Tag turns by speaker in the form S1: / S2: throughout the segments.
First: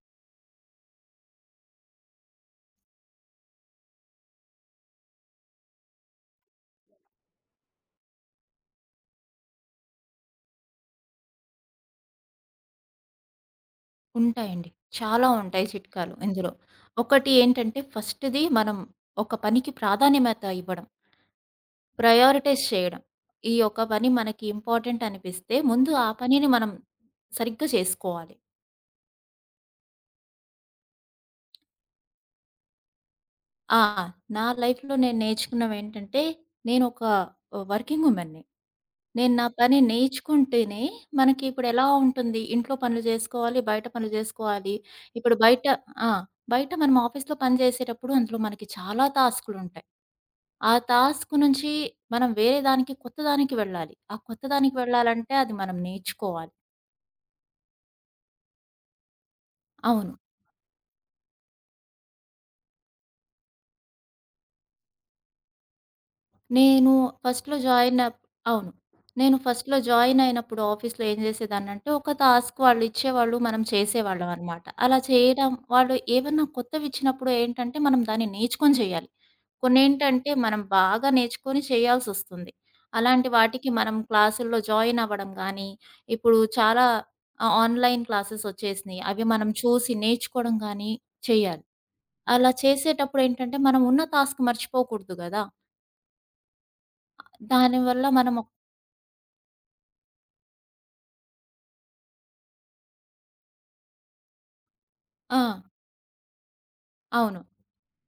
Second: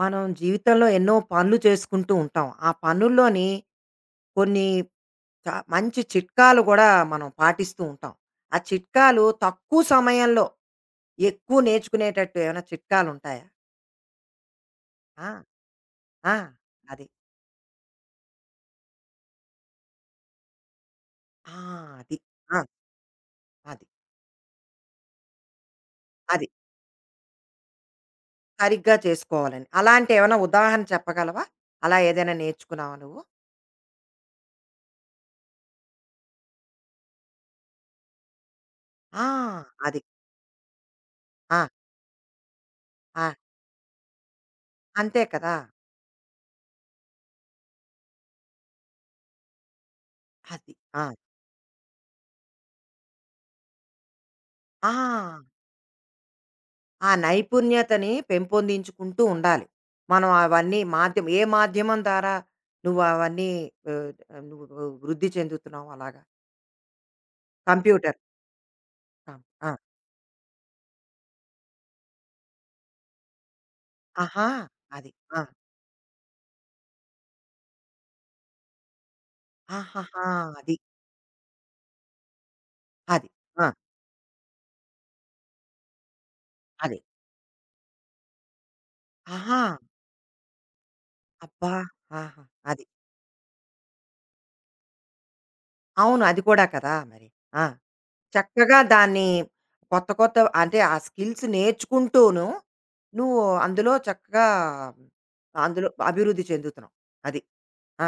S1: మనం జీవితంలో ఎన్నో పనులు చేసుకుంటూ ఉంటాం. ఆ పనుల్లోని కొన్ని చ మంచి చిట్కాలు గూడా మనం పాటిస్తూ ఉంటాం. ఆ చిట్కాలు తక్కువ సమయంలో ఎక్కువ నేర్చుకునేటట్టు ఏమైనా చిట్కాలుంటాయా?
S2: ఉంటాయండి. చాలా
S1: ఆ!
S2: ఉంటాయి చిట్కాలు
S1: ఆ!
S2: ఇందులో.
S1: అది.
S2: ఒకటి ఏంటంటే ఫస్ట్‌ది మనం ఒక పనికి ప్రాధాన్యమత ఇవ్వడం.
S1: ఆ! అది. ఆ!
S2: ప్రయారిటైజ్ చేయడం. ఈ ఒక
S1: అది.
S2: పని మనకి ఇంపార్టెంట్ అనిపిస్తే ముందు ఆ
S1: అది.
S2: పనిని మనం సరిగ్గా చేసుకోవాలి.
S1: సరిగ్గా చేసుకోవాలని. అలాంటి ఏమైనా ఉదాహరణ చెప్పగలవా? అలా ఏదైనా నేర్చుకున్నావా నువ్వు?
S2: ఆ! నా లైఫ్‌లో నేను నేర్చుకున్నవేంటంటే, నేనొక వర్కింగ్ ఉమెన్‌ని.
S1: ఆ!
S2: నేను నా పని
S1: అది.
S2: నేర్చుకుంటేనే మనకి
S1: ఆ!
S2: ఇప్పుడెలా ఉంటుంది, ఇంట్లో పనులు
S1: ఆ!
S2: జేసుకోవాలి, బయట పనులు జేసుకోవాలి.
S1: అంతే
S2: ఇప్పుడు
S1: కదా!
S2: బయట ఆ! బయట మనం ఆఫీస్‌లో పని జేసేటప్పుడు అందులో మనకి చాలా టాస్కులుంటాయి. ఆ
S1: అది. ఆ!
S2: టాస్క్ నుంచి మనం వేరే దానికి కొత్త దానికి వెళ్ళాలి. ఆ కొత్త దానికి
S1: ఆ!
S2: వెళ్ళాలంటే అది మనం నేర్చుకోవాలి.
S1: ఆ నైపుణ్యతని పెంపొందించుకుంటూ ఉండాలి.
S2: అవును.
S1: మనం అవన్నీ మాధ్యం ఏ మాధ్యమం ద్వారా నువ్వు అవన్నీ ఆహ్, నువ్వు వృద్ధి చెందుతున్నావు అలాగా?
S2: నేను ఫస్ట్‌లో జాయిన్
S1: కంప్యూటర్.
S2: అప్ అవును. నేను
S1: కం ఆ!
S2: ఫస్ట్‌లో జాయిన్ అయినప్పుడు ఆఫీస్‌లో ఏం చేసేదాన్నంటే, ఒక టాస్క్ వాళ్ళు ఇచ్చేవాళ్ళు, మనం చేసేవాళ్ళం
S1: ఆహా!
S2: అన్నమాట. అలా
S1: అది. ఆ!
S2: చేయడం వాళ్ళు ఏవన్నా కొత్తవిచ్చినప్పుడు ఏంటంటే, మనం దాన్ని నేర్చుకొని చేయాలి.
S1: ఆహాహా!
S2: కొన్నేంటంటే, మనం
S1: అది.
S2: బాగా నేర్చుకొని చేయాల్సొస్తుంది.
S1: అది.
S2: అలాంటి
S1: ఆ!
S2: వాటికి మనం క్లాసుల్లో జాయిన్ అవ్వడం గానీ, ఇప్పుడు చాలా
S1: అది.
S2: ఆన్‌లైన్ క్లాసెస్ వచ్చేసినియి. అవి మనం
S1: ఆహా!
S2: చూసి నేర్చుకోవడం గానీ చేయాలి.
S1: అబ్బా! ఆహా!
S2: అలా
S1: అది.
S2: చేసేటప్పుడు ఏంటంటే, మనం ఉన్న టాస్క్ మర్చిపోకూడదు గదా!
S1: అవును. అది కూడా కదా! మరి. ఆ!
S2: దానివల్ల మనం
S1: చక్కగా దాన్ని కొత్త, కొత్త అంటే ఆ స్కిల్స్ నేర్చుకుంటూను నువ్వు అందులో చక్కగా
S2: ఆ!
S1: అందులో అభివృద్ధి చెందుతున్నావు.
S2: అవును.
S1: అది.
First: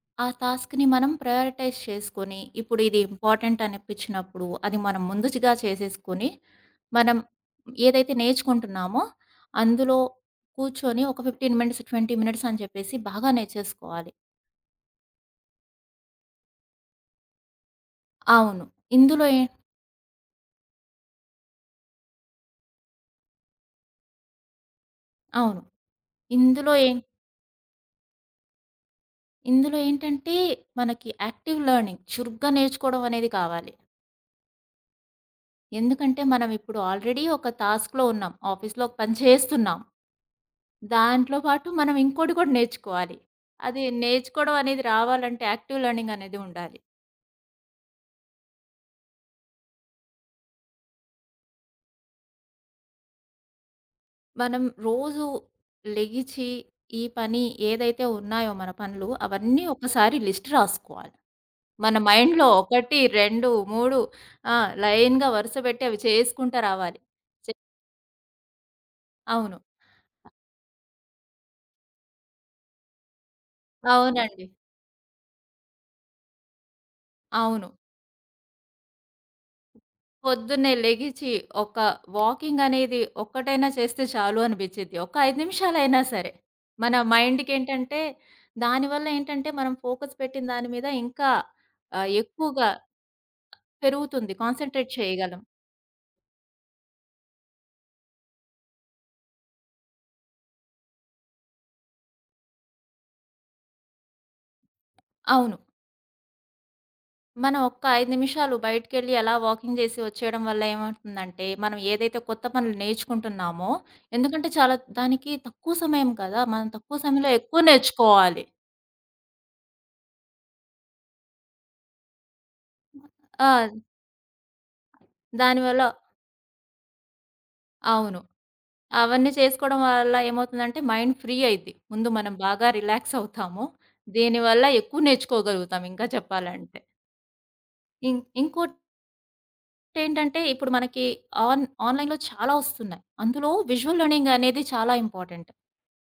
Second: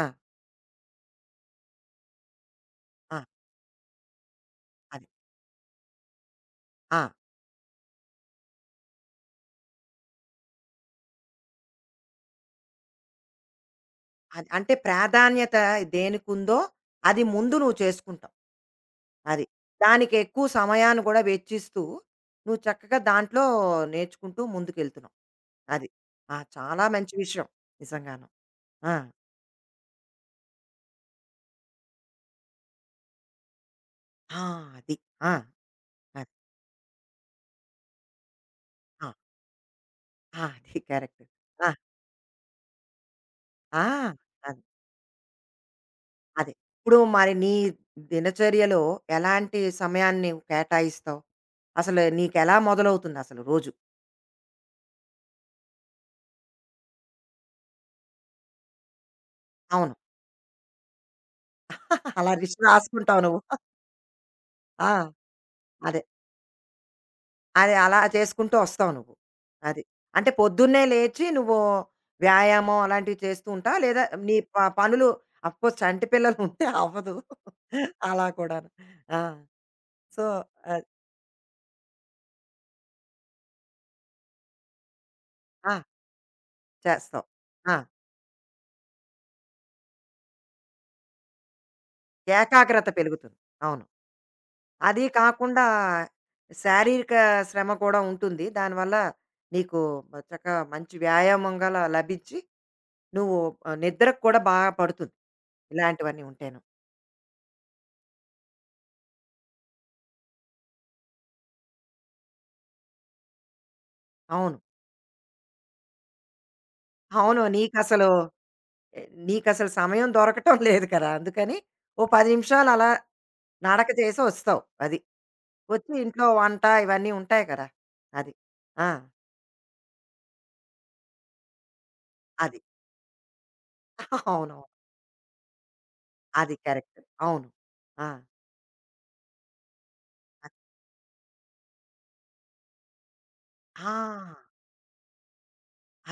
S1: ఆ!
S2: ఆ టాస్క్‌ని మనం ప్రయారిటైజ్ చేసుకొని, ఇప్పుడు ఇది
S1: ఆ!
S2: ఇంపార్టెంట్ అనిపించినప్పుడు, అది మనం
S1: అది.
S2: ముందుగా చేసేసుకొని,
S1: ఆ!
S2: మనం ఏదైతే నేర్చుకుంటున్నామో, అందులో కూర్చొని ఒక 15 మినిట్స్, 20 మినిట్స్ అని చెప్పేసి బాగా నేర్చేసుకోవాలి.
S1: అది. అంటే ప్రాధాన్యత దేనికుందో అది ముందు నువ్వు చేసుకుంటావు.
S2: అవును. ఇందులో ఏ
S1: అది. దానికి ఎక్కువ సమయాన్ని కూడా వెచ్చిస్తూ, నువ్వు చక్కగా దాంట్లో నేర్చుకుంటూ ముందుకెళ్తున్నావు.
S2: అవును.
S1: అది. ఆ!
S2: ఇందులో
S1: చాలా
S2: ఏ
S1: మంచి విషయం. నిజంగాను. ఆ!
S2: ఇందులో ఏంటంటే, మనకి యాక్టివ్ లెర్నింగ్ చురుగ్గా నేర్చుకోవడం అనేది కావాలి.
S1: ఆ! అది. ఆ!
S2: ఎందుకంటే,
S1: అది.
S2: మనం ఇప్పుడు ఆల్రెడీ ఒక టాస్క్‌లో ఉన్నాం. ఆఫీస్‌లో ఒక
S1: ఆ!
S2: పని చేస్తున్నాం.
S1: ఆ! అది కరెక్ట్.
S2: దాంట్లో పాటు
S1: ఆ!
S2: మనం ఇంకోటి కూడా నేర్చుకోవాలి.
S1: ఆ!
S2: అది నేర్చుకోవడం
S1: అది.
S2: అనేది రావాలంటే యాక్టివ్ లెర్నింగ్ అనేది
S1: అదే.
S2: ఉండాలి.
S1: ఇప్పుడు మరి నీ దినచర్యలో ఎలాంటి సమయాన్ని నీవు కేటాయిస్తావు? అసలు నీకెలా మొదలవుతుందసలు రోజు?
S2: మనం రోజు లెగిచి ఈ పని ఏదైతే ఉన్నాయో మన పనులు అవన్నీ
S1: అవును.
S2: ఒకసారి లిస్ట్ రాసుకోవాలి. మన
S1: అలా
S2: మైండ్‌లో
S1: లిస్ట్
S2: 1,
S1: రాసుకుంటావు నువ్వు.
S2: 2, 3 ఆ!
S1: ఆ!
S2: లైన్‌గా వరుసపెట్టి అవి
S1: అదే.
S2: చేసుకుంటా రావాలి. చే
S1: అదే అలా చేసుకుంటూ వస్తావు నువ్వు.
S2: అవును.
S1: అది. అంటే పొద్దున్నే లేచి నువ్వు వ్యాయామం అలాంటివి చేస్తూ ఉంటావా? లేదా నీ
S2: అవునండి.
S1: ప పనులు అఫ్‌కోర్స్ చంటి పిల్లలు ఉంటే అవ్వదు.
S2: అవును.
S1: అలా కూడాను. ఆ! సో,
S2: పొద్దున్నే
S1: అది
S2: లెగిచి ఒక వాకింగ్ అనేది ఒక్కటైనా చేస్తే చాలు అనిపించిద్ది. ఒక 5
S1: ఆ!
S2: నిమిషాలైనా సరే. మన
S1: చేస్తావు. ఆ!
S2: మైండ్‌కేంటంటే దానివల్ల ఏంటంటే మనం ఫోకస్ పెట్టిన దాని మీద ఇంకా ఎక్కువగా
S1: ఏకాగ్రత పెరుగుతుంది. అవును.
S2: పెరుగుతుంది. కాన్సంట్రేట్
S1: అది
S2: చేయగలం.
S1: కాకుండా శారీరక శ్రమ కూడా ఉంటుంది. దానివల్ల నీకు చక్కగా మంచి వ్యాయామం గల లభించి నువ్వు నిద్రకు కూడా బాగా పడుతుంది.
S2: అవును.
S1: ఇలాంటివన్నీ ఉంటేను.
S2: మనం ఒక్క 5 నిమిషాలు బయటికెళ్ళి అలా వాకింగ్ చేసి వచ్చేయడం వల్ల ఏమవుతుందంటే, మనం ఏదైతే కొత్త పనులు నేర్చుకుంటున్నామో ఎందుకంటే
S1: అవును.
S2: చాలా దానికి తక్కువ సమయం కదా! మనం తక్కువ సమయంలో
S1: అవును.
S2: ఎక్కువ
S1: నీకసలు
S2: నేర్చుకోవాలి.
S1: ఆహ్, నీకసలు సమయం దొరకటం లేదు కదా! అందుకని ఓ 10 నిమిషాలు అలా
S2: ఆ!
S1: నడక చేసి వస్తావు. అది.
S2: దానివల్ల
S1: వచ్చి ఇంట్లో వంట ఇవన్నీ ఉంటాయి కదా!
S2: అవును.
S1: అది. ఆ!
S2: అవన్నీ చేసుకోవడం వల్ల ఏమవుతుందంటే మైండ్ ఫ్రీ అయిద్ది. ముందు మనం
S1: అది.
S2: బాగా రిలాక్స్ అవుతాము.
S1: అవునవును.
S2: దీనివల్ల ఎక్కువ నేర్చుకోగలుగుతాం ఇంకా
S1: అది
S2: చెప్పాలంటే.
S1: కరెక్ట్. అవును. ఆ!
S2: ఇం ఇంకోటేంటంటే
S1: అది.
S2: ఇప్పుడు మనకి ఆన్‌లైన్‌లో చాలా వస్తున్నాయి. అందులో
S1: ఆ!
S2: విజువల్ లెర్నింగ్ అనేది చాలా ఇంపార్టెంట్.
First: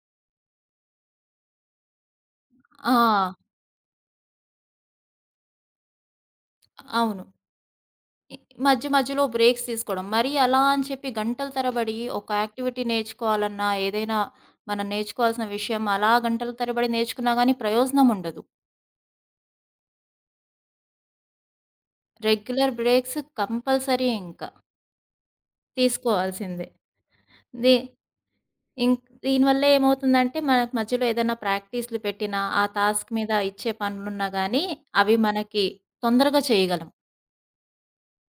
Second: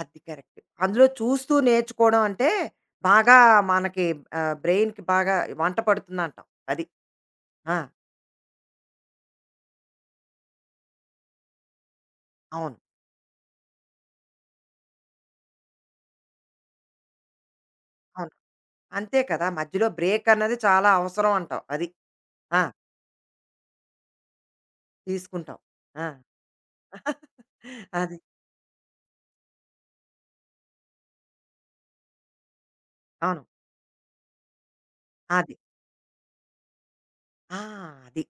S1: అది కరెక్ట్. అందులో చూస్తూ నేర్చుకోవడం అంటే
S2: ఆ!
S1: బాగా మనకి బ్రెయిన్‌కి బాగా వంట పడుతుందంటావు. అది.
S2: అవును.
S1: ఆ!
S2: ఇ మధ్య మధ్యలో బ్రేక్స్ తీసుకోవడం. మరి అలా అని చెప్పి గంటల తరబడి ఒక
S1: అవును.
S2: యాక్టివిటీ నేర్చుకోవాలన్నా, ఏదైనా మనం నేర్చుకోవాల్సిన విషయం అలా గంటల తరబడి నేర్చుకున్నా గానీ ప్రయోజనం
S1: అవును.
S2: ఉండదు.
S1: అంతే కదా! మధ్యలో బ్రేక్ అన్నది చాలా అవసరం అంటావు. అది. ఆ!
S2: రెగ్యులర్ బ్రేక్స్ కంపల్సరీ ఇంక.
S1: తీసుకుంటావు. ఆ!
S2: తీసుకోవాల్సిందే. ది
S1: అది.
S2: దీనివల్ల ఏమవుతుందంటే, మనకు మధ్యలో ఏదైనా ప్రాక్టీస్‌లు పెట్టినా, ఆ టాస్క్ మీద
S1: అవును.
S2: ఇచ్చే పనులున్నా గానీ, అవి
S1: అది.
S2: మనకి తొందరగా చేయగలం.
S1: ఆ! అది.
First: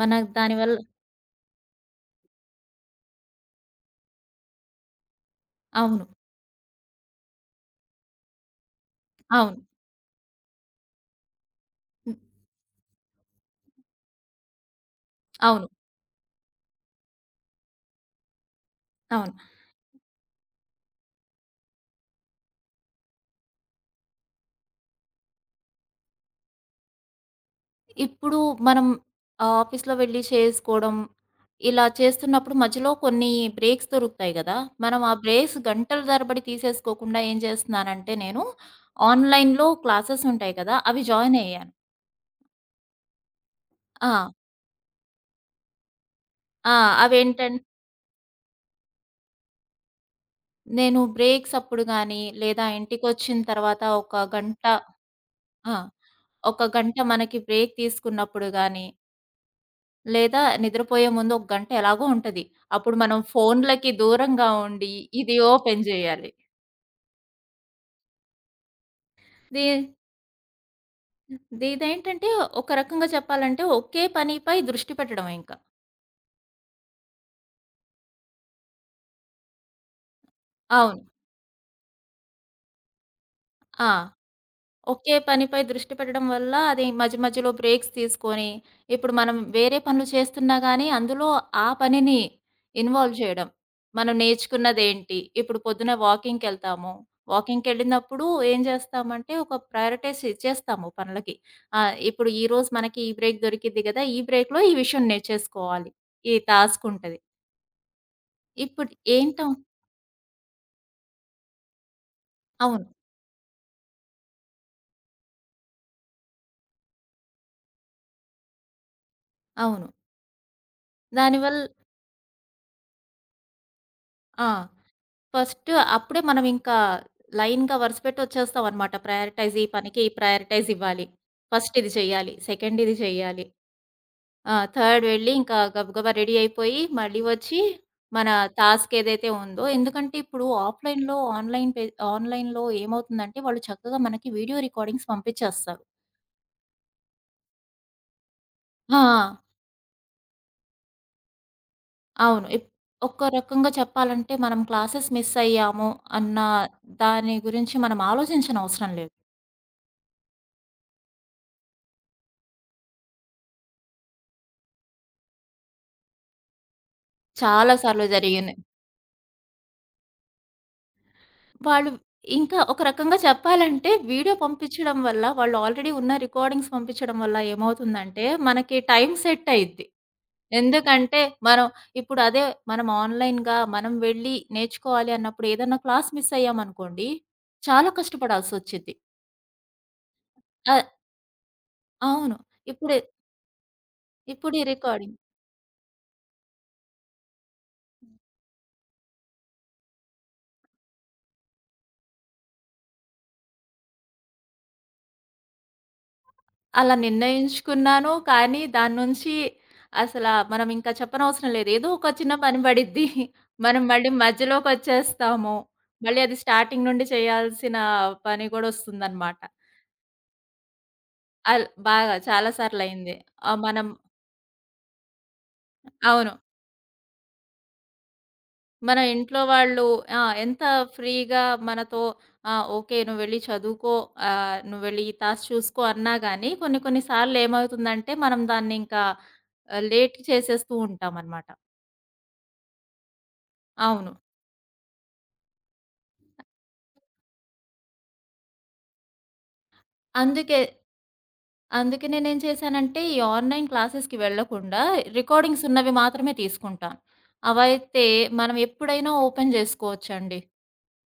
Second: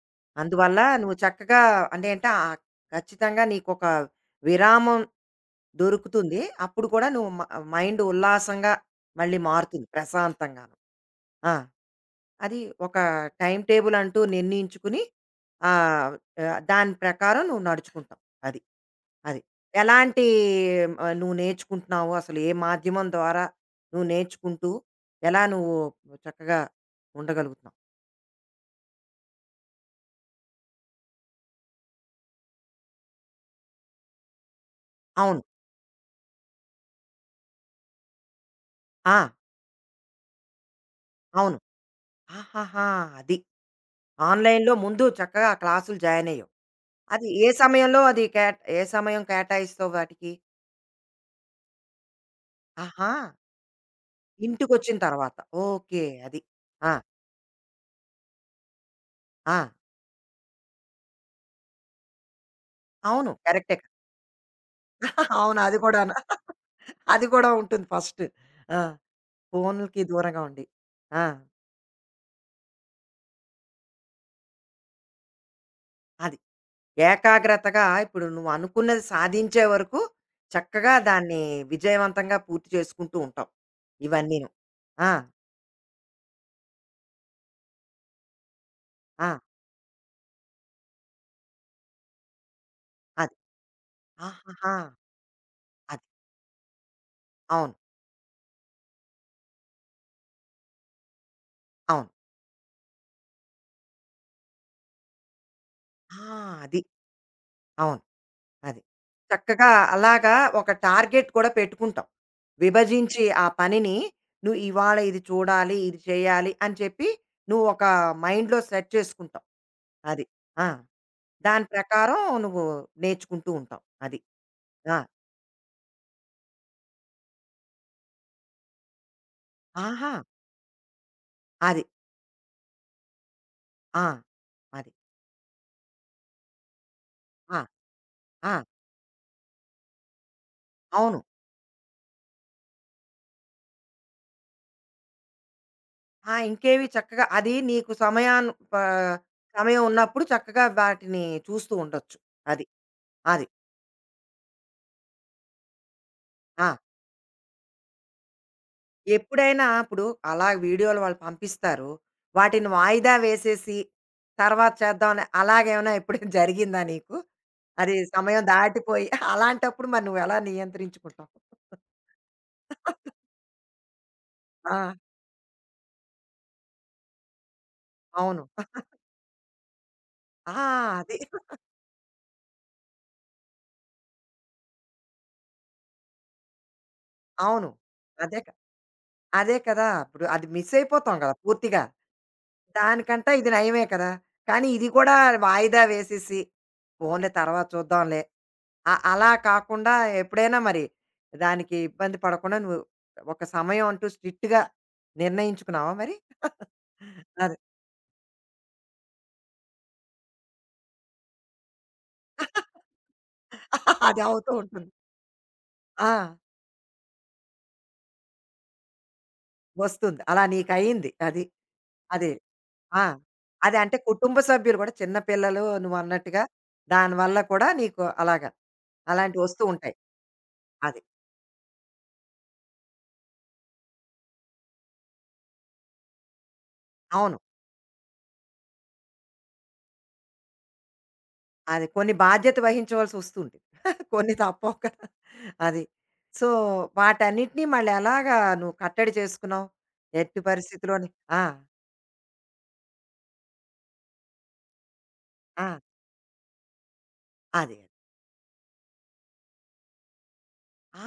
S2: మనకు దానివల్ల
S1: అందువల్ల నువ్వు చక్కగా అంటే అంటే ఖచ్చితంగా నీకొక విరామం
S2: అవును.
S1: దొరుకుతుంది. అప్పుడు కూడా నువ్వు మైండ్ ఉల్లాసంగా మళ్ళీ
S2: అవును.
S1: మారుతుంది ప్రశాంతంగాను. ఆ!
S2: హ్మ్.
S1: అది ఒక టైమ్ టేబుల్ అంటూ నిర్ణయించుకుని
S2: అవును.
S1: ఆహ్, దాని ప్రకారం నువ్వు నడుచుకుంటావు. అది.
S2: అవును.
S1: అది. ఎలాంటి నువ్వు నేర్చుకుంటున్నావు? అసలు ఏ మాధ్యమం ద్వారా నువ్వు నేర్చుకుంటూ ఎలా నువ్వు చక్కగా ఉండగలుగుతున్నావు?
S2: ఇప్పుడు మనం ఆఫీస్‌లో వెళ్లి చేసుకోవడం, ఇలా చేస్తున్నప్పుడు మధ్యలో కొన్ని బ్రేక్స్ దొరుకుతాయి గదా! మనం ఆ
S1: అవును.
S2: బ్రేక్స్ గంటల తరబడి తీసేసుకోకుండా ఏం చేస్తున్నానంటే నేను,
S1: ఆ!
S2: ఆన్‌లైన్‌లో క్లాసెస్ ఉంటాయి కదా! అవి జాయిన్
S1: అవును.
S2: అయ్యాను.
S1: ఆహాహా! అది.
S2: ఆ!
S1: ఆన్‌లైన్‌లో ముందు చక్కగా క్లాసులు జాయిన్ అయ్యావు.
S2: ఆ!
S1: అది
S2: అవేంటం
S1: ఏ సమయం కేటాయిస్తావు వాటికి?
S2: నేను బ్రేక్స్ అప్పుడు గాని, లేదా
S1: ఆహా!
S2: ఇంటికొచ్చిన తర్వాత ఒక గంట
S1: ఇంటికొచ్చిన తర్వాత.
S2: ఆ!
S1: ఓకే. అది.
S2: ఒక
S1: ఆ!
S2: గంట మనకి బ్రేక్ తీసుకున్నప్పుడు గాని,
S1: ఆ!
S2: లేదా నిద్రపోయే ముందు ఒక గంట ఎలాగో ఉంటది. అప్పుడు మనం
S1: అవును. కరెక్టే. కదా.
S2: ఫోన్‌లకి దూరంగా ఉండి, ఇది
S1: అవును. అది
S2: ఓపెన్
S1: కూడాను.
S2: జేయాలి.
S1: అది కూడా ఉంటుంది ఫస్ట్. ఆ!
S2: దీ
S1: ఫోనులకి దూరంగా ఉండి. ఆ!
S2: దీదేంటంటే, ఒక రకంగా చెప్పాలంటే, ఒకే పనిపై దృష్టి పెట్టడమే ఇంక.
S1: అది. ఏకాగ్రతగా ఇప్పుడు నువ్వు అనుకున్నది సాధించే వరకు చక్కగా
S2: అవును.
S1: దాన్ని విజయవంతంగా పూర్తి చేసుకుంటూ ఉంటావు.
S2: ఆ!
S1: ఇవన్నీను. ఆ!
S2: ఒకే పనిపై దృష్టి పెట్టడం వల్ల అది మధ్య మధ్యలో బ్రేక్స్ తీసుకొని, ఇప్పుడు
S1: ఆ!
S2: మనం వేరే పనులు చేస్తున్నా గానీ, అందులో ఆ పనిని ఇన్వాల్వ్
S1: అది.
S2: చేయడం. మనం
S1: ఆహాహా!
S2: నేర్చుకున్నదేంటి? ఇప్పుడు పొద్దున
S1: అది.
S2: వాకింగ్‌కెళ్తాము.
S1: అవును.
S2: వాకింగ్‌కెళ్ళినప్పుడు ఏం చేస్తామంటే, ఒక ప్రయారిటైజ్ ఇచ్చేస్తాము పనులకి.
S1: అవును.
S2: ఇప్పుడు ఈరోజు మనకి ఈ బ్రేక్ దొరికిద్ది గదా! ఈ బ్రేక్‌లో ఈ విషయం నేర్చేసుకోవాలి.
S1: ఆ!
S2: ఈ
S1: అది.
S2: టాస్క్ ఉంటది.
S1: అవును. అది.
S2: ఇప్పుడు ఏంటం
S1: చక్కగా అలాగా ఒక టార్గెట్ కూడా పెట్టుకుంటాం.
S2: అవును.
S1: విభజించి ఆ పనిని నువ్వు ఇవాళ ఇది చూడాలి, ఇది చేయాలి అని చెప్పి నువ్వు ఒక మైండ్‌లో సెట్ చేసుకుంటావు.
S2: అవును.
S1: అది. ఆ!
S2: దానివల్
S1: దాని ప్రకారం నువ్వు నేర్చుకుంటూ ఉంటావు. అది.
S2: ఆ!
S1: ఆ!
S2: ఫస్ట్ అప్పుడే మనం ఇంకా లైన్‌గా వరుస పెట్టి వచ్చేస్తామనమాట. ప్రయారిటైజ్ ఈ పనికి ఈ
S1: ఆహా!
S2: ప్రయారిటైజ్ ఇవ్వాలి. ఫస్ట్
S1: అది.
S2: ఇది చేయాలి. సెకండ్ ఇది చేయాలి.
S1: ఆ! అది.
S2: థర్డ్ వెళ్ళి ఇంకా గబగబా రెడీ అయిపోయి మళ్ళీ వచ్చి
S1: ఆ!
S2: మన
S1: ఆ!
S2: టాస్క్ ఏదైతే ఉందో ఎందుకంటే ఇప్పుడు ఆఫ్‌లైన్‌లో
S1: అవును.
S2: ఆన్‌లైన్ పే ఆన్‌లైన్‌లో ఏమవుతుందంటే వాళ్ళు చక్కగా మనకి వీడియో రికార్డింగ్స్ పంపించేస్తారు.
S1: ఆ! ఇంకేవి చక్కగా అది నీకు సమయాను ప
S2: ఆ!
S1: సమయం ఉన్నప్పుడు చక్కగా వాటిని చూస్తూ ఉండొచ్చు.
S2: అవును.
S1: అది.
S2: ఒక్క
S1: అది.
S2: రకంగా చెప్పాలంటే మనం క్లాసెస్ మిస్ అయ్యాము అన్న
S1: ఆ!
S2: దాని గురించి మనం ఆలోచించనవసరం లేదు.
S1: ఎప్పుడైనా ఇప్పుడు అలా వీడియోలు వాళ్ళు పంపిస్తారు. వాటిని వాయిదా వేసేసి తర్వాత చేద్దామని అలాగేమైనా ఎప్పుడైనా జరిగిందా నీకు?
S2: చాలా
S1: అది
S2: సార్లు
S1: సమయం
S2: జరిగినయి.
S1: దాటిపోయి అలాంటప్పుడు మరి నువ్వెలా నియంత్రించుకుంటావు?
S2: వాళ్ళు ఇంకా ఒక రకంగా చెప్పాలంటే వీడియో
S1: ఆ!
S2: పంపించడం వల్ల, వాళ్ళు ఆల్రెడీ ఉన్న రికార్డింగ్స్ పంపించడం వల్ల ఏమవుతుందంటే,
S1: అవును.
S2: మనకి టైం సెట్ అయిద్ది.
S1: ఆ! అది.
S2: ఎందుకంటే, మనం ఇప్పుడు అదే మనం ఆన్‌లైన్‌గా మనం వెళ్లి నేర్చుకోవాలి అన్నప్పుడు ఏదన్నా క్లాస్ మిస్ అయ్యామనుకోండి,
S1: అవును.
S2: చాలా
S1: అదే
S2: కష్టపడాల్సొచ్చిద్ది.
S1: అదే కదా! ఇప్పుడు అది మిస్
S2: ఆహ్,
S1: అయిపోతాం కదా పూర్తిగా.
S2: అవును. ఇప్పుడు
S1: దానికంటే ఇది నయమే కదా!
S2: ఇప్పుడు ఈ
S1: కానీ ఇది కూడా
S2: రికార్డింగ్
S1: వాయిదా వేసేసి, పోన్లే తర్వాత చూద్దాంలే అలా కాకుండా ఎప్పుడైనా మరి దానికి ఇబ్బంది పడకుండా నువ్వు ఒక సమయం అంటూ స్ట్రిక్ట్‌గా నిర్ణయించుకున్నావా మరి?
S2: అలా
S1: అది.
S2: నిర్ణయించుకున్నాను. కానీ దాని నుంచి అసల మనం ఇంకా చెప్పనవసరం లేదు. ఏదో ఒక చిన్న పని పడిద్ది. మనం మళ్ళీ
S1: అది అవుతూ ఉంటుంది.
S2: మధ్యలోకొచ్చేస్తాము.
S1: ఆ!
S2: మళ్ళీ అది స్టార్టింగ్ నుండి చేయాల్సిన పని కూడా వస్తుందనమాట.
S1: వస్తుంది. అలా నీకయింది. అది.
S2: అల్ బాగా
S1: అది.
S2: చాలా
S1: ఆ!
S2: సార్లయింది.
S1: అది
S2: మనం
S1: అంటే కుటుంబ సభ్యులు కూడా చిన్న పిల్లలు
S2: అవును.
S1: నువ్వన్నట్టుగా దానివల్ల కూడా నీకు అలాగా
S2: మన ఇంట్లో
S1: అలాంటివి వస్తూ
S2: వాళ్ళు
S1: ఉంటాయి.
S2: ఆ! ఎంత
S1: అది.
S2: ఫ్రీగా మనతో ఆ! ఓకే. నువ్వెళ్ళి చదువుకో. నువ్వెళ్ళి ఈ టాస్క్ చూసుకో అన్నా గాని కొన్ని కొన్ని
S1: అవును.
S2: సార్లు ఏమవుతుందంటే మనం దాన్ని ఇంకా లేట్ చేసేస్తూ ఉంటామనమాట.
S1: అది కొన్ని బాధ్యత వహించవలసి వస్తుంది.
S2: అవును.
S1: కొన్ని తప్పవు కదా! అది. సో, వాటన్నిటిని మళ్ళీ ఎలాగా నువ్వు కట్టడి చేసుకున్నావు? ఎట్టి
S2: అందుకే,
S1: పరిస్థితిలోని ఆ!
S2: అందుకే నేనేం చేశానంటే, ఈ ఆన్‌లైన్ క్లాసెస్‌కి వెళ్ళకుండా, రికార్డింగ్స్
S1: ఆ!
S2: ఉన్నవి మాత్రమే తీసుకుంటాను.
S1: అదే.
S2: అవైతే మనం ఎప్పుడైనా ఓపెన్ జేసుకోవచ్చండి.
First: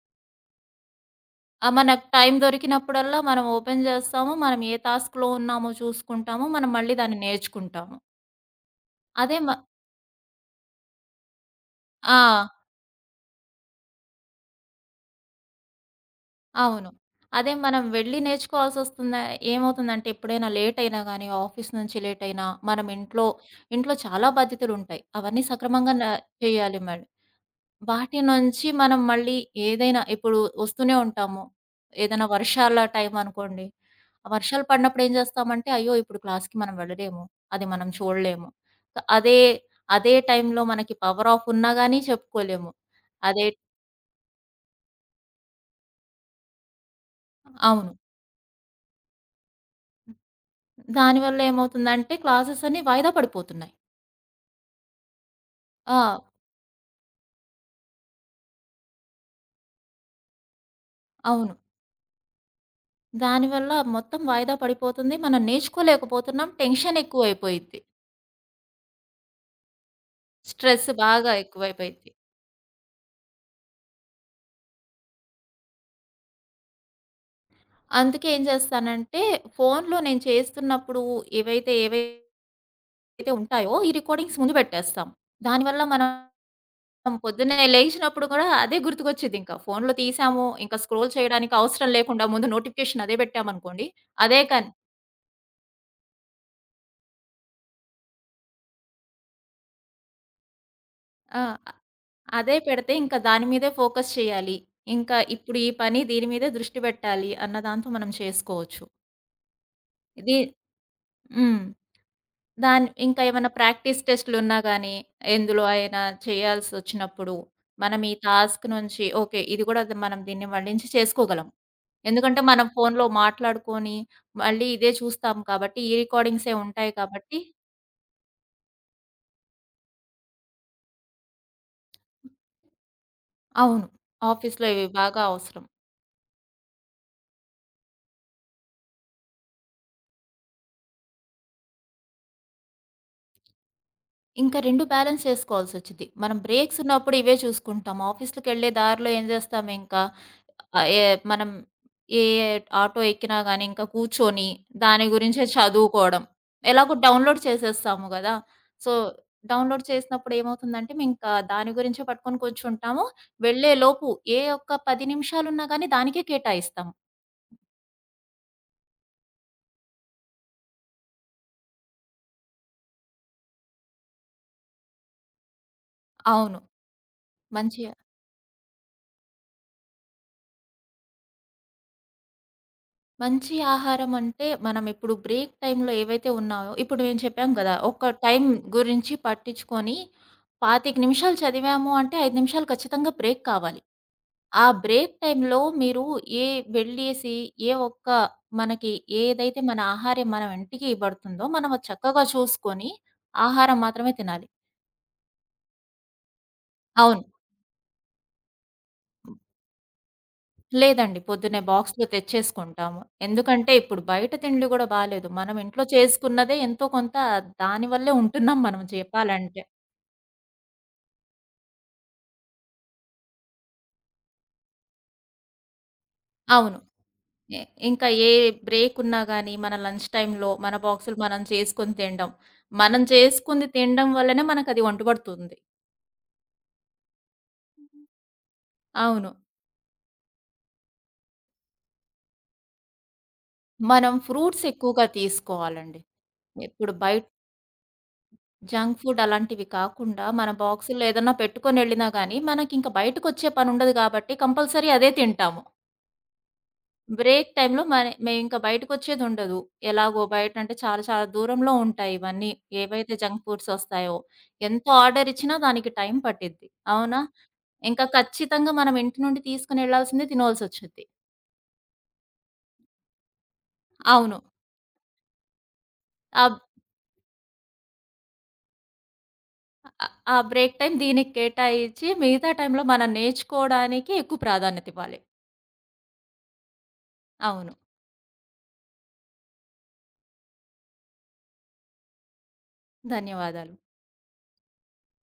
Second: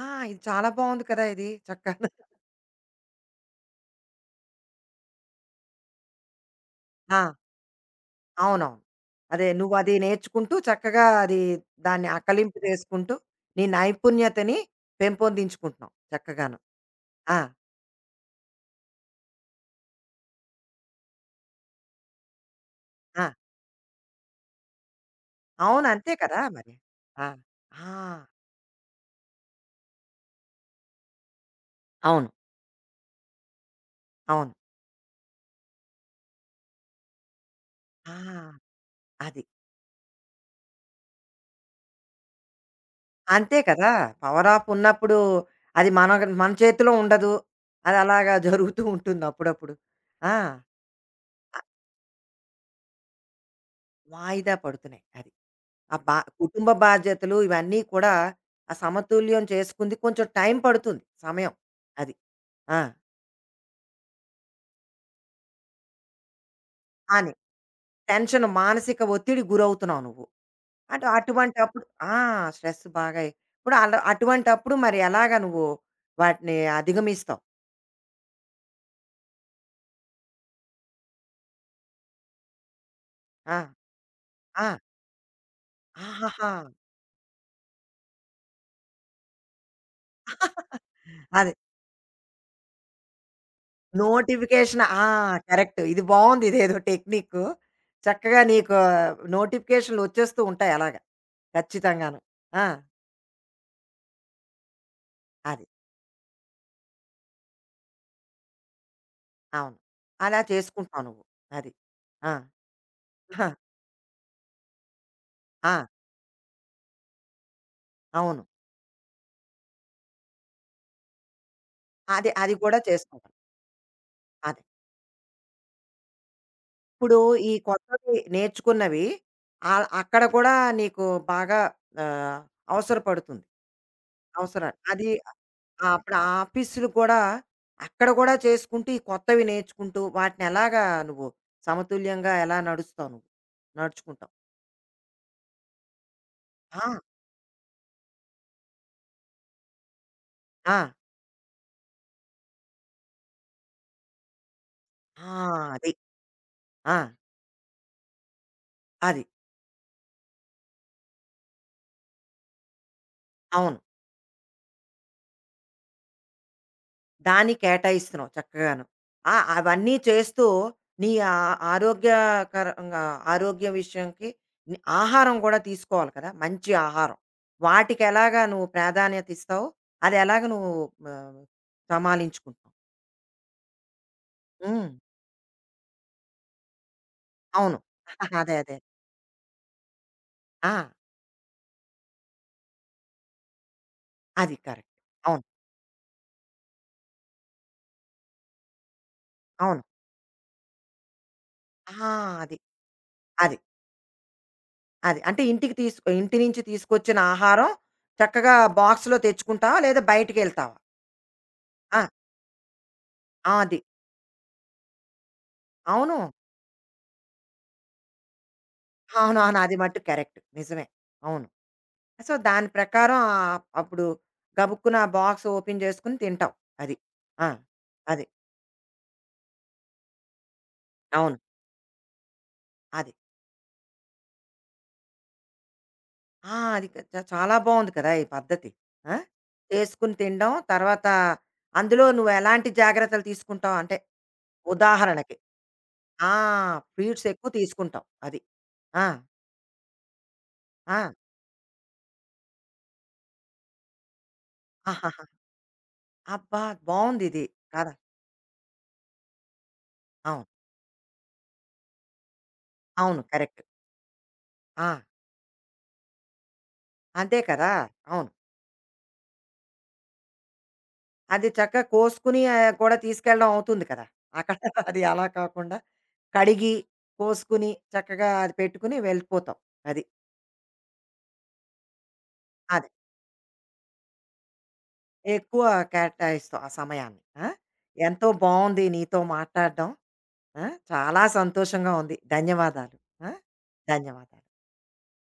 S1: ఆ! ఇది చాలా బావుంది కదా! ఇది
S2: మనకు
S1: చక్కగా.
S2: టైం దొరికినప్పుడల్లా మనం ఓపెన్ జేస్తాము. మనం ఏ టాస్క్‌లో ఉన్నామో చూసుకుంటాము. మనం మళ్ళీ దాన్ని
S1: ఆ!
S2: నేర్చుకుంటాము.
S1: అవునవును.
S2: అదే మ
S1: అదే నువ్వది నేర్చుకుంటూ చక్కగా అది దాన్ని
S2: ఆ!
S1: అకలింపు చేసుకుంటూ నీ నైపుణ్యతని పెంపొందించుకుంటున్నావు చక్కగాను.
S2: అవును.
S1: ఆ!
S2: అదే మనం వెళ్లి నేర్చుకోవాల్సొస్తుందా ఏమవుతుందంటే, ఎప్పుడైనా లేట్ అయినా గాని, ఆఫీస్ నుంచి లేట్ అయినా, మనం ఇంట్లో
S1: ఆ!
S2: ఇంట్లో చాలా బాధ్యతలుంటాయి. అవన్నీ
S1: అవును.
S2: సక్రమంగా
S1: అంతే కదా! మరి.
S2: చేయాలి
S1: ఆ! ఆ!
S2: వాటి నుంచి మనం మళ్ళీ ఏదైనా ఇప్పుడు వస్తూనే ఉంటాము. ఏదైనా
S1: అవును.
S2: వర్షాల టైం అనుకోండి. ఆ
S1: అవును.
S2: వర్షాలు పడినప్పుడు ఏం చేస్తామంటే, అయ్యో! ఇప్పుడు క్లాస్‌కి మనం వెళ్ళలేము. అది మనం
S1: ఆ!
S2: చూడలేము. అదే,
S1: అది.
S2: అదే టైంలో మనకి పవర్ ఆఫ్ ఉన్నా గాని చెప్పుకోలేము. అదే
S1: అంతే కదా! పవర్ ఆఫ్ ఉన్నప్పుడు అది మన మన చేతిలో ఉండదు.
S2: అవును.
S1: అది అలాగా జరుగుతూ ఉంటుంది అప్పుడప్పుడు. ఆ!
S2: దానివల్ల
S1: ఆ,
S2: ఏమవుతుందంటే క్లాసెస్ అన్నీ వాయిదా పడిపోతున్నాయి.
S1: వాయిదా పడుతున్నాయి అది. ఆ బా
S2: ఆ!
S1: కుటుంబ బాధ్యతలు ఇవన్నీ కూడా ఆ సమతుల్యం చేసుకుంది కొంచెం టైం పడుతుంది సమయం.
S2: అవును.
S1: అది. ఆ!
S2: దానివల్ల మొత్తం వాయిదా పడిపోతుంది. మనం నేర్చుకోలేకపోతున్నాం. టెన్షన్
S1: అని
S2: ఎక్కువైపోయిద్ది.
S1: టెన్షన్ మానసిక ఒత్తిడికి గురవుతున్నావు నువ్వు.
S2: స్ట్రెస్
S1: అటు
S2: బాగా
S1: అటువంటప్పుడు
S2: ఎక్కువైపోయిద్ది.
S1: ఆ! స్ట్రెస్ బాగా ఎ- ఇప్పుడు అటువంటప్పుడు మరి ఎలాగా నువ్వు వాటిని అధిగమిస్తావు?
S2: అందుకే ఏం చేస్తానంటే, ఫోన్‌లో నేను చేస్తున్నప్పుడు ఏవైతే
S1: ఆ!
S2: ఉంటాయో ఈ రికార్డింగ్స్ ముందు
S1: ఆ!
S2: పెట్టేస్తాం. దానివల్ల మనం
S1: ఆహాహా!
S2: పొద్దున్నే లేచినప్పుడు కూడా అదే గుర్తుకొచ్చిద్దింకా. ఫోన్‌లో తీసాము, ఇంకా స్క్రోల్ చేయడానికి
S1: అది.
S2: అవసరం లేకుండా ముందు నోటిఫికేషన్ అదే పెట్టామనుకోండి, అదే కన్
S1: నోటిఫికేషన్ ఆ! కరెక్ట్. ఇది బావుంది. ఇదేదో టెక్నిక్కు. చక్కగా నీకు నోటిఫికేషన్‌లొచ్చేస్తూ ఉంటాయి అలాగా.
S2: ఆ!
S1: ఖచ్చితంగాను.
S2: అదే
S1: ఆ!
S2: పెడితే ఇంకా దాని మీదే ఫోకస్ చేయాలి. ఇంకా ఇప్పుడు
S1: అది.
S2: ఈ పని దీని మీదే దృష్టి పెట్టాలి అన్న దాంతో మనం చేసుకోవచ్చు.
S1: అవును.
S2: ఇది
S1: అలా చేసుకుంటావు నువ్వు.
S2: హ్మ్.
S1: అది. ఆ!
S2: ఇంకా ఏమన్నా
S1: ఆ!
S2: ప్రాక్టీస్ టెస్ట్‌లున్నా గానీ, ఎందులో
S1: ఆ!
S2: అయినా చేయాల్సొచ్చినప్పుడు, మనం ఈ
S1: అవును.
S2: టాస్క్ నుంచి ఓకే. ఇది గూడా మనం దీన్ని మళ్ళించి చేసుకోగలం.
S1: అది
S2: ఎందుకంటే,
S1: అది
S2: మనం
S1: కూడా
S2: ఫోన్‌లో
S1: చేసుకుంటాం.
S2: మాట్లాడుకొని,
S1: అదే.
S2: మళ్ళీ ఇదే చూస్తాం కాబట్టి, ఈ రికార్డింగ్సే ఉంటాయి
S1: ఇప్పుడు
S2: కాబట్టి
S1: ఈ కొత్తవి నేర్చుకున్నవి అక్కడ కూడా నీకు బాగా ఆహ్, అవసరపడుతుంది.
S2: అవును. ఆఫీస్‌లో
S1: అవసరం.
S2: ఇవి
S1: అది
S2: బాగా అవసరం.
S1: ఆ! అప్పుడు ఆ ఆఫీసులు కూడా అక్కడ కూడా చేసుకుంటూ, ఈ కొత్తవి నేర్చుకుంటూ వాటిని ఎలాగా నువ్వు సమతుల్యంగా ఎలా నడుస్తావు నువ్వు? నడుచుకుంటావు.
S2: ఇంకా 2 బ్యాలెన్స్ చేసుకోవాల్సొచ్చిద్ది. మనం
S1: ఆ!
S2: బ్రేక్సున్నప్పుడు ఇవే చూసుకుంటాం. ఆఫీస్‌లకెళ్ళే దారిలో ఏం జేస్తాం ఇంకా?
S1: ఆ!
S2: ఆహ్, ఏ మనం ఏ ఆటో ఎక్కినా గాని ఇంకా కూర్చొని దాని
S1: ఆ!
S2: గురించే
S1: అది.
S2: చదువుకోవడం. ఎలాగో
S1: ఆ!
S2: డౌన్‌లోడ్ చేసేస్తాము గదా! సో,
S1: అది.
S2: డౌన్‌లోడ్ చేసినప్పుడు ఏమవుతుందంటే మేమింకా దాని గురించే పట్టుకొని కూర్చుంటాము.
S1: అవును.
S2: వెళ్ళేలోపు ఏ ఒక్క 10 నిమిషాలున్నా గాని దానికే కేటాయిస్తాం.
S1: దాన్ని కేటాయిస్తున్నావు చక్కగాను. ఆ! అవన్నీ చేస్తూ నీ ఆ ఆరోగ్యకరంగా ఆరోగ్య విషయంకి నీ ఆహారం కూడా తీసుకోవాలి కదా!
S2: అవును.
S1: మంచి ఆహారం.
S2: మంచి
S1: వాటికెలాగా నువ్వు ప్రాధాన్యత ఇస్తావు? అది ఎలాగ నువ్వు ఆహ్, సమాలించుకుంటావు?
S2: మంచి ఆహారం అంటే మనం
S1: హ్మ్.
S2: ఇప్పుడు బ్రేక్ టైమ్‌లో ఏవైతే ఉన్నాయో ఇప్పుడు మేము చెప్పాం గదా!
S1: అవును.
S2: ఒక టైం
S1: అదే. అదే.
S2: గురించి పట్టించుకొని
S1: ఆ!
S2: 25 నిమిషాలు చదివాము అంటే 5 నిమిషాలు ఖచ్చితంగా బ్రేక్ కావాలి.
S1: అది
S2: ఆ
S1: కరెక్ట్.
S2: బ్రేక్
S1: అవును.
S2: టైమ్‌లో మీరు ఏ వెళ్ళేసి ఏ ఒక్క మనకి ఏదైతే మన
S1: అవును.
S2: ఆహారం మన ఇంటికి పడుతుందో మనం అది
S1: ఆ!
S2: చక్కగా
S1: అది.
S2: చూసుకొని
S1: అది.
S2: ఆహారం మాత్రమే తినాలి.
S1: అది. అంటే ఇంటి నుంచి తీసుకొచ్చిన
S2: అవును.
S1: ఆహారం చక్కగా బాక్స్‌లో తెచ్చుకుంటావా? లేదా బయటికెళ్తావా?
S2: లేదండి. పొద్దున్నే
S1: ఆ!
S2: బాక్స్‌లో తెచ్చేసుకుంటాము.
S1: ఆ,
S2: ఎందుకంటే
S1: అది.
S2: ఇప్పుడు బయట తిండి గూడా బాలేదు. మనం ఇంట్లో
S1: అవును.
S2: చేసుకున్నదే ఎంతో కొంత దాని వల్లే ఉంటున్నాం మనం
S1: అవునవును.
S2: చెప్పాలంటే.
S1: అది మట్టుకు కరెక్ట్. నిజమే. అవును. సో, దాని ప్రకారం అప్పుడు గబుక్కున ఆ బాక్స్ ఓపెన్ చేసుకొని తింటావు.
S2: అవును.
S1: అది. ఆ!
S2: ఎ ఇంకా
S1: అది.
S2: ఏ బ్రేక్ ఉన్నా గానీ మన లంచ్ టైమ్‌లో మన బాక్సులు
S1: అవును.
S2: మనం చేసుకొని తినడం. మనం
S1: అది.
S2: చేసుకుంది తినడం వల్లనే మనకది ఒంటబడుతుంది.
S1: ఆ! అది క చ చాలా బావుంది కదా! ఈ పద్ధతి. ఆ!
S2: అవును.
S1: చేసుకుని తినడం. తర్వాత అందులో నువ్వెలాంటి జాగ్రత్తలు తీసుకుంటావు? అంటే
S2: మనం ఫ్రూట్స్ ఎక్కువగా
S1: ఉదాహరణకి
S2: తీసుకోవాలండి.
S1: ఆ!
S2: ఇప్పుడు బయట
S1: ఫ్రూట్స్ ఎక్కువ తీసుకుంటావు. అది.
S2: జంక్
S1: ఆ!
S2: ఫుడ్ అలాంటివి కాకుండా, మన బాక్సుల్లో
S1: ఆ!
S2: ఏదన్నా పెట్టుకొని ఎళ్ళినా గానీ, మనకింక బయటకొచ్చే పనుండదు గాబట్టి, కంపల్సరీ అదే
S1: ఆహాహా!
S2: తింటాము.
S1: అబ్బా! బావుందిది.
S2: బ్రేక్ టైమ్‌లో
S1: కదా!
S2: మరి మేమింక బయటకొచ్చేదుండదు. ఎలాగో
S1: అవును.
S2: బయటంటే చాలా చాలా దూరంలో ఉంటాయి ఇవన్నీ. ఏవైతే
S1: అవును.
S2: Junk
S1: correct.
S2: ఫుడ్స్ ఒస్తాయో. ఎంత
S1: ఆ!
S2: ఆర్డరిచ్చినా దానికి టైం పట్టిద్ది. అవునా?
S1: అంతే కదా!
S2: ఇంక
S1: అవును.
S2: ఖచ్చితంగా మనం ఇంటి నుండి తీసుకొనెళ్ళాల్సిందే తినోల్సొచ్చుద్ది.
S1: అది చక్కగా కోసుకొని కూడా తీసుకెళ్ళడం అవుతుంది కదా!
S2: అవును.
S1: అక్కడ అది అలా కాకుండా
S2: ఆ
S1: కడిగి, కోసుకొని చక్కగా అది పెట్టుకొని వెళ్ళిపోతాం. అది.
S2: ఆ! ఆ బ్రేక్ టైమ్ దీనికి కేటాయించి, మిగతా టైమ్‌లో
S1: అది.
S2: మనం నేర్చుకోవడానికి ఎక్కువ ప్రాధాన్యత ఇవ్వాలి.
S1: ఎక్కువ కేటాయిస్తావు ఆ సమయాన్ని. ఆ!
S2: అవును.
S1: ఎంతో బావుంది నీతో మాట్లాడడం. ఆ! చాలా సంతోషంగా ఉంది. ధన్యవాదాలు. ఆ!
S2: ధన్యవాదాలు.
S1: ధన్యవాదాలు.